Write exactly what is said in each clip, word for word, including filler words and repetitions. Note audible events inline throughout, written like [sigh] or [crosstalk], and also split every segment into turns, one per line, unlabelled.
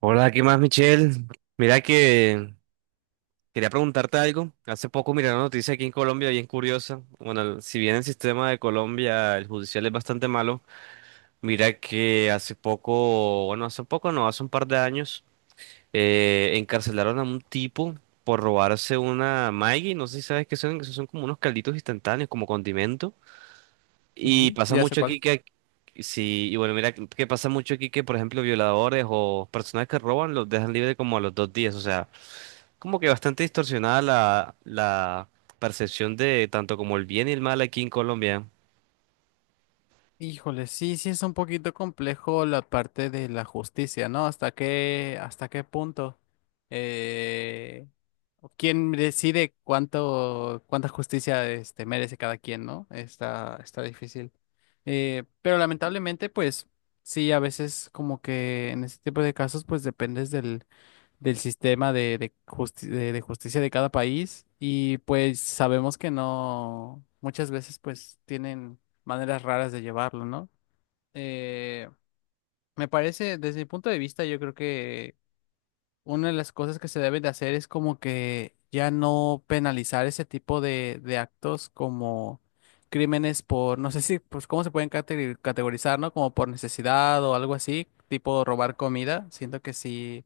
Hola, ¿qué más, Michelle? Mira que quería preguntarte algo. Hace poco miré una noticia aquí en Colombia bien curiosa. Bueno, el- si bien el sistema de Colombia, el judicial es bastante malo, mira que hace poco, bueno, hace poco no, hace un par de años, eh, encarcelaron a un tipo por robarse una Maggi. No sé si sabes qué son, que son como unos calditos instantáneos, como condimento. Y
Ujú,
pasa
ya sé
mucho
cuál.
aquí que... Sí, y bueno, mira que que pasa mucho aquí que, por ejemplo, violadores o personas que roban los dejan libre como a los dos días, o sea como que bastante distorsionada la, la percepción de tanto como el bien y el mal aquí en Colombia.
Híjole, sí, sí es un poquito complejo la parte de la justicia, ¿no? ¿Hasta qué, hasta qué punto? Eh, ¿quién decide cuánto, cuánta justicia este, merece cada quien, ¿no? Está, está difícil. Eh, pero lamentablemente, pues, sí, a veces como que en este tipo de casos, pues dependes del del sistema de, de justi- de- de justicia de cada país y pues sabemos que no, muchas veces pues tienen maneras raras de llevarlo, ¿no? Eh, Me parece, desde mi punto de vista, yo creo que una de las cosas que se deben de hacer es como que ya no penalizar ese tipo de, de actos como crímenes por, no sé si, pues cómo se pueden categ- categorizar, ¿no? Como por necesidad o algo así, tipo robar comida, siento que sí.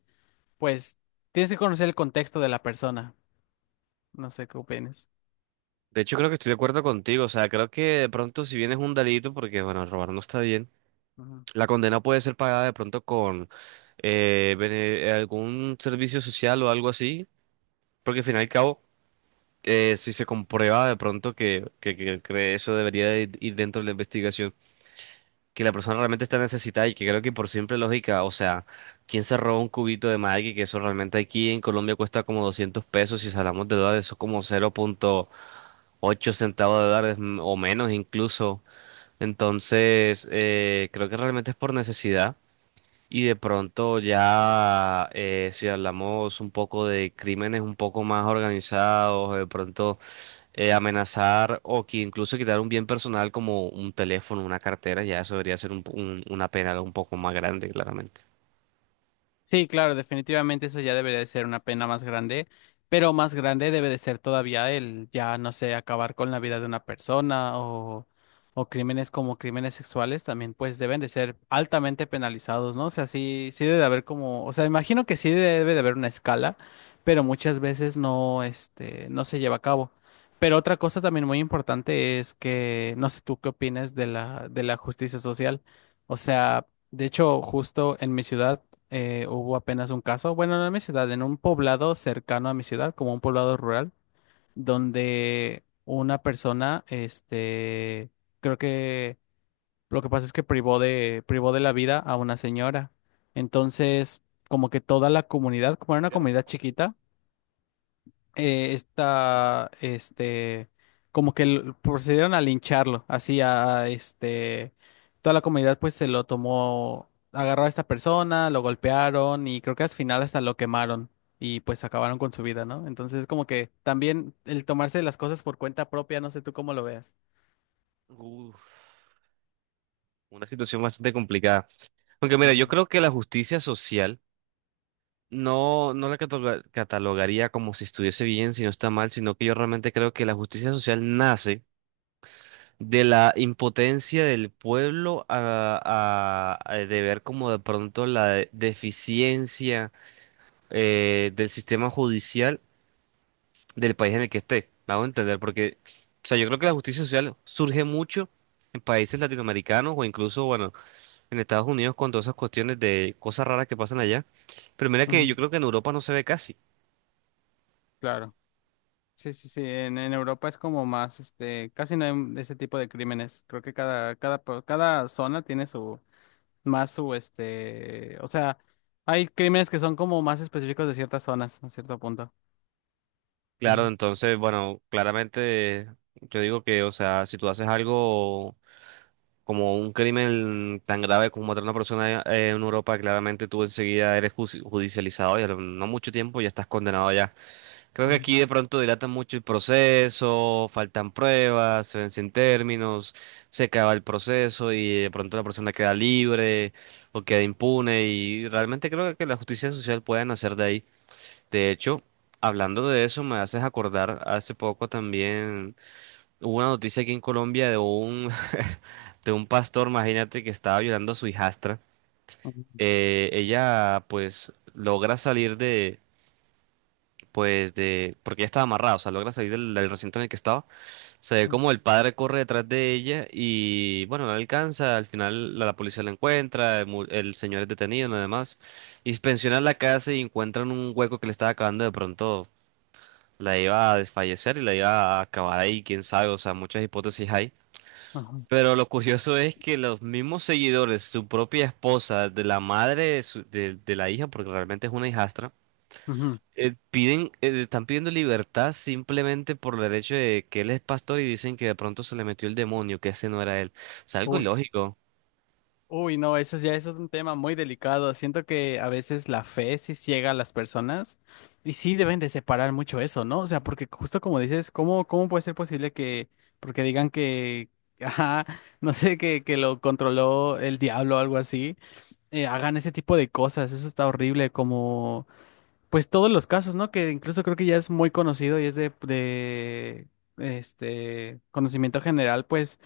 Pues tienes que conocer el contexto de la persona. No sé qué opinas.
De hecho, creo que estoy de acuerdo contigo. O sea, creo que de pronto si bien es un delito, porque bueno, robar no está bien,
Ujú.
la condena puede ser pagada de pronto con eh, bene- eh, algún servicio social o algo así, porque al fin y al cabo, eh, si se comprueba de pronto que, que, que- que eso debería de ir dentro de la investigación. Que la persona realmente está necesitada y que creo que por simple lógica, o sea, ¿quién se roba un cubito de Maggi? Que eso realmente aquí en Colombia cuesta como doscientos pesos, si hablamos de dólares, eso es como cero punto ocho centavos de dólares mm, o menos incluso. Entonces, eh, creo que realmente es por necesidad. Y de pronto ya, eh, si hablamos un poco de crímenes un poco más organizados, de pronto eh, amenazar o que incluso quitar un bien personal como un teléfono, una cartera, ya eso debería ser un- un- una pena un poco más grande, claramente.
Sí, claro, definitivamente eso ya debería de ser una pena más grande, pero más grande debe de ser todavía el ya, no sé, acabar con la vida de una persona o, o crímenes como crímenes sexuales también, pues deben de ser altamente penalizados, ¿no? O sea, sí, sí debe de haber como, o sea, imagino que sí debe de haber una escala, pero muchas veces no, este, no se lleva a cabo. Pero otra cosa también muy importante es que, no sé tú qué opinas de la, de la justicia social. O sea, de hecho, justo en mi ciudad, eh, hubo apenas un caso, bueno, no en mi ciudad, en un poblado cercano a mi ciudad, como un poblado rural, donde una persona, este, creo que lo que pasa es que privó de, privó de la vida a una señora. Entonces, como que toda la comunidad, como era una
Ya.
comunidad chiquita, eh, esta, este, como que l- procedieron a lincharlo, así a, a, este, toda la comunidad pues se lo tomó, agarró a esta persona, lo golpearon y creo que al final hasta lo quemaron y pues acabaron con su vida, ¿no? Entonces como que también el tomarse las cosas por cuenta propia, no sé tú cómo lo veas.
Uf, una situación bastante complicada. Aunque mira, yo
Ujú,
creo que la justicia social no, no la cataloga- catalogaría como si estuviese bien, si no está mal, sino que yo realmente creo que la justicia social nace de la impotencia del pueblo a, a- a de ver como de pronto la de- deficiencia eh, del sistema judicial del país en el que esté. Me hago entender, porque, o sea, yo creo que la justicia social surge mucho en países latinoamericanos o incluso, bueno, en Estados Unidos con todas esas cuestiones de cosas raras que pasan allá. Pero mira que yo
ujú,
creo que en Europa no se ve casi.
claro. Sí, sí, sí, en, en Europa es como más, este, casi no hay ese tipo de crímenes. Creo que cada, cada, po- cada zona tiene su, más su, este, o sea, hay crímenes que son como más específicos de ciertas zonas, a cierto punto.
Claro,
Ujú,
entonces, bueno, claramente yo digo que, o sea, si tú haces algo como un crimen tan grave como matar a una persona eh, en Europa, claramente tú enseguida eres ju- judicializado y a lo- no mucho tiempo ya estás condenado allá. Creo que
ujú,
aquí de pronto dilatan mucho el proceso, faltan pruebas, se vencen términos, se acaba el proceso y de pronto la persona queda libre o queda impune y realmente creo que la justicia social puede nacer de ahí. De hecho, hablando de eso, me haces acordar, hace poco también hubo una noticia aquí en Colombia de un, [laughs] de un pastor, imagínate, que estaba violando a su hijastra.
ujú,
Eh, ella pues logra salir pues de, porque ella estaba amarrada, o sea, logra salir del, del recinto en el que estaba. Se ve
ujú,
como el padre corre detrás de ella y, bueno, no la alcanza. Al final la, la policía la encuentra, el, mu- el señor es detenido, nada más. Inspeccionan la casa y encuentran un hueco que le estaba acabando de pronto. La iba a desfallecer y la iba a acabar ahí, quién sabe, o sea, muchas hipótesis hay.
ujú,
Pero lo curioso es que los mismos seguidores, su propia esposa, de la madre de, su- de de la hija, porque realmente es una hijastra,
ujú.
eh, piden, eh, están pidiendo libertad simplemente por el hecho de que él es pastor y dicen que de pronto se le metió el demonio, que ese no era él. O sea, algo
Uy,
ilógico.
uy, no, eso ya es un tema muy delicado. Siento que a veces la fe sí ciega a las personas y sí deben de separar mucho eso, ¿no? O sea, porque justo como dices, ¿cómo, cómo puede ser posible que, porque digan que, [laughs] ajá, no sé, que, que lo controló el diablo o algo así? Eh, hagan ese tipo de cosas, eso está horrible, como pues todos los casos, ¿no? Que incluso creo que ya es muy conocido y es de, de, este conocimiento general, pues,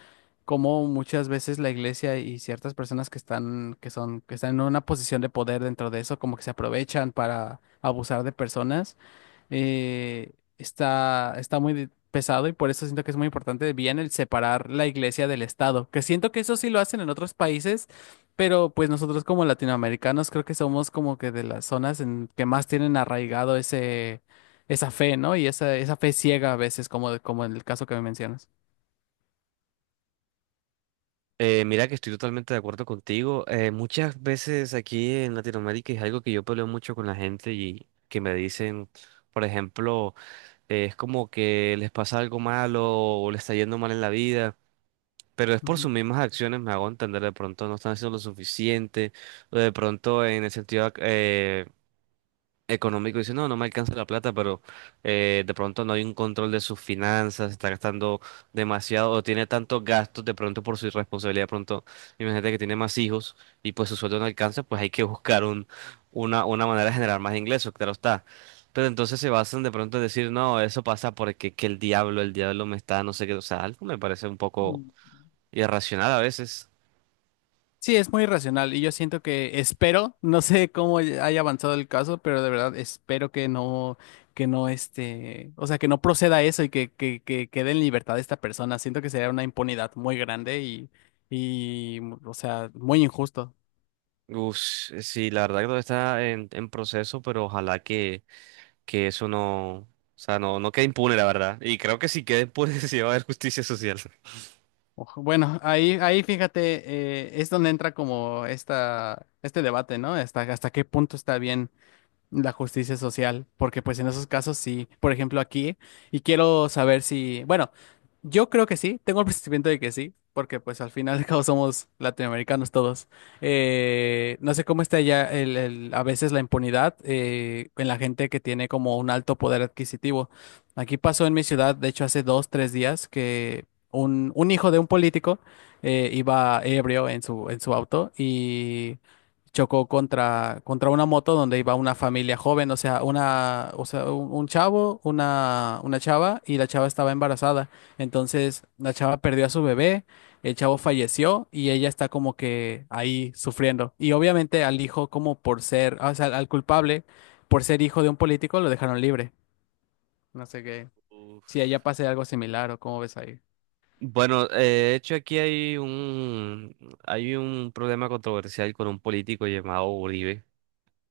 como muchas veces la iglesia y ciertas personas que están, que son, que están en una posición de poder dentro de eso, como que se aprovechan para abusar de personas eh, Está, está muy de- pesado y por eso siento que es muy importante bien el separar la iglesia del Estado, que siento que eso sí lo hacen en otros países, pero pues nosotros como latinoamericanos creo que somos como que de las zonas en que más tienen arraigado ese, esa fe, ¿no? Y esa, esa fe ciega a veces, como, como en el caso que me mencionas.
Eh, mira que estoy totalmente de acuerdo contigo. Eh, muchas veces aquí en Latinoamérica es algo que yo peleo mucho con la gente y que me dicen, por ejemplo, eh, es como que les pasa algo malo o les está yendo mal en la vida. Pero es por
Ujú.
sus mismas acciones, me hago entender, de pronto no están haciendo lo suficiente, o de pronto en el sentido, eh, económico dice, no, no me alcanza la plata, pero eh, de pronto no hay un control de sus finanzas, está gastando demasiado o tiene tantos gastos de pronto por su irresponsabilidad, de pronto imagínate que tiene más hijos y pues su sueldo no alcanza, pues hay que [laughs] buscar un, una, una manera de generar más ingresos, claro está. Pero entonces se basan de pronto en decir, no, eso pasa porque que el diablo, el diablo me está, no sé qué, o sea, algo me parece un poco
Mm.
irracional a veces.
Sí, es muy irracional y yo siento que espero, [laughs] no sé cómo haya avanzado el caso, pero de verdad espero que no, que no este, o sea, que no proceda eso y que, que, que quede en libertad esta persona. Siento que sería una impunidad muy grande y, y, o sea, muy injusto.
Uf, sí, la verdad que todo está en en proceso, pero ojalá que... que eso no, o sea, no, no queda impune, la verdad. Y creo que si queda impune [laughs] sí va a haber justicia social.
Ojo, bueno, ahí, ahí fíjate, eh, es donde entra como esta, este debate, ¿no? Hasta, hasta qué punto está bien la justicia social, porque pues en esos casos sí, por ejemplo aquí, y quiero saber si, bueno, yo creo que sí, tengo el [laughs] presentimiento de que sí, porque pues al final de cabo somos latinoamericanos todos. Eh, no sé cómo está ya el, el- a veces la impunidad eh, en la gente que tiene como un alto poder adquisitivo. Aquí pasó en mi ciudad, de hecho hace dos, tres días, que un, un hijo de un político eh, iba ebrio en su, en su auto y chocó contra, contra una moto donde iba una familia joven, o sea, una, o sea, un, un chavo, una, una chava, y la chava estaba embarazada. Entonces, la chava perdió a su bebé, el chavo falleció y ella está como que ahí sufriendo. Y obviamente al hijo, como por ser, o sea, al culpable, por ser hijo de un político, lo dejaron libre. No sé qué. Si allá
Uf.
pase algo similar o cómo ves ahí.
Bueno, eh, de hecho aquí hay un, hay un problema controversial con un político llamado Uribe,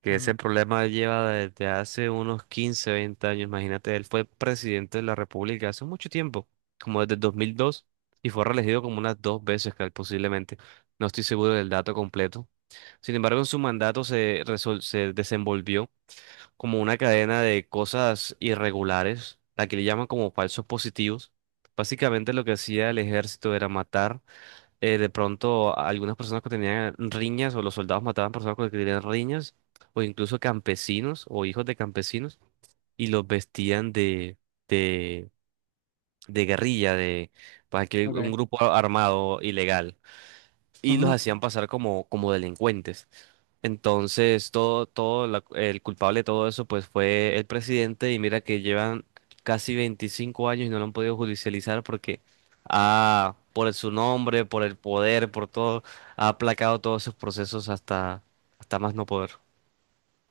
que ese
Ujú,
problema lleva desde hace unos quince veinte años, imagínate, él fue presidente de la República hace mucho tiempo, como desde el dos mil dos, y fue reelegido como unas dos veces, cal- posiblemente, no estoy seguro del dato completo. Sin embargo, en su mandato se, resol- se desenvolvió como una cadena de cosas irregulares, la que le llaman como falsos positivos. Básicamente lo que hacía el ejército era matar eh, de pronto a algunas personas que tenían riñas o los soldados mataban personas que tenían riñas o incluso campesinos o hijos de campesinos y los vestían de, de, de guerrilla, de para que un
ok.
grupo armado ilegal y los
Ujú.
hacían pasar como, como delincuentes. Entonces, todo, todo la- el culpable de todo eso, pues fue el presidente y mira que llevan casi veinticinco años y no lo han podido judicializar porque ha, por su nombre, por el poder, por todo, ha aplacado todos sus procesos hasta, hasta más no poder.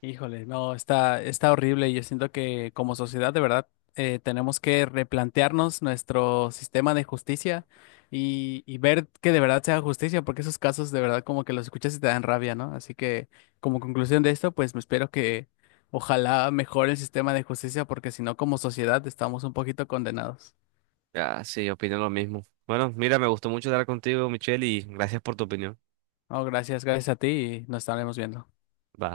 Híjole, no, está, está horrible. Yo siento que como sociedad, de verdad, eh, tenemos que replantearnos nuestro sistema de justicia y, y ver que de verdad sea justicia, porque esos casos de verdad como que los escuchas y te dan rabia, ¿no? Así que como conclusión de esto, pues me espero que ojalá mejore el sistema de justicia, porque si no, como sociedad estamos un poquito condenados.
Ah, sí, opino lo mismo. Bueno, mira, me gustó mucho hablar contigo, Michelle, y gracias por tu opinión.
No, gracias, gracias a ti y nos estaremos viendo.
Va.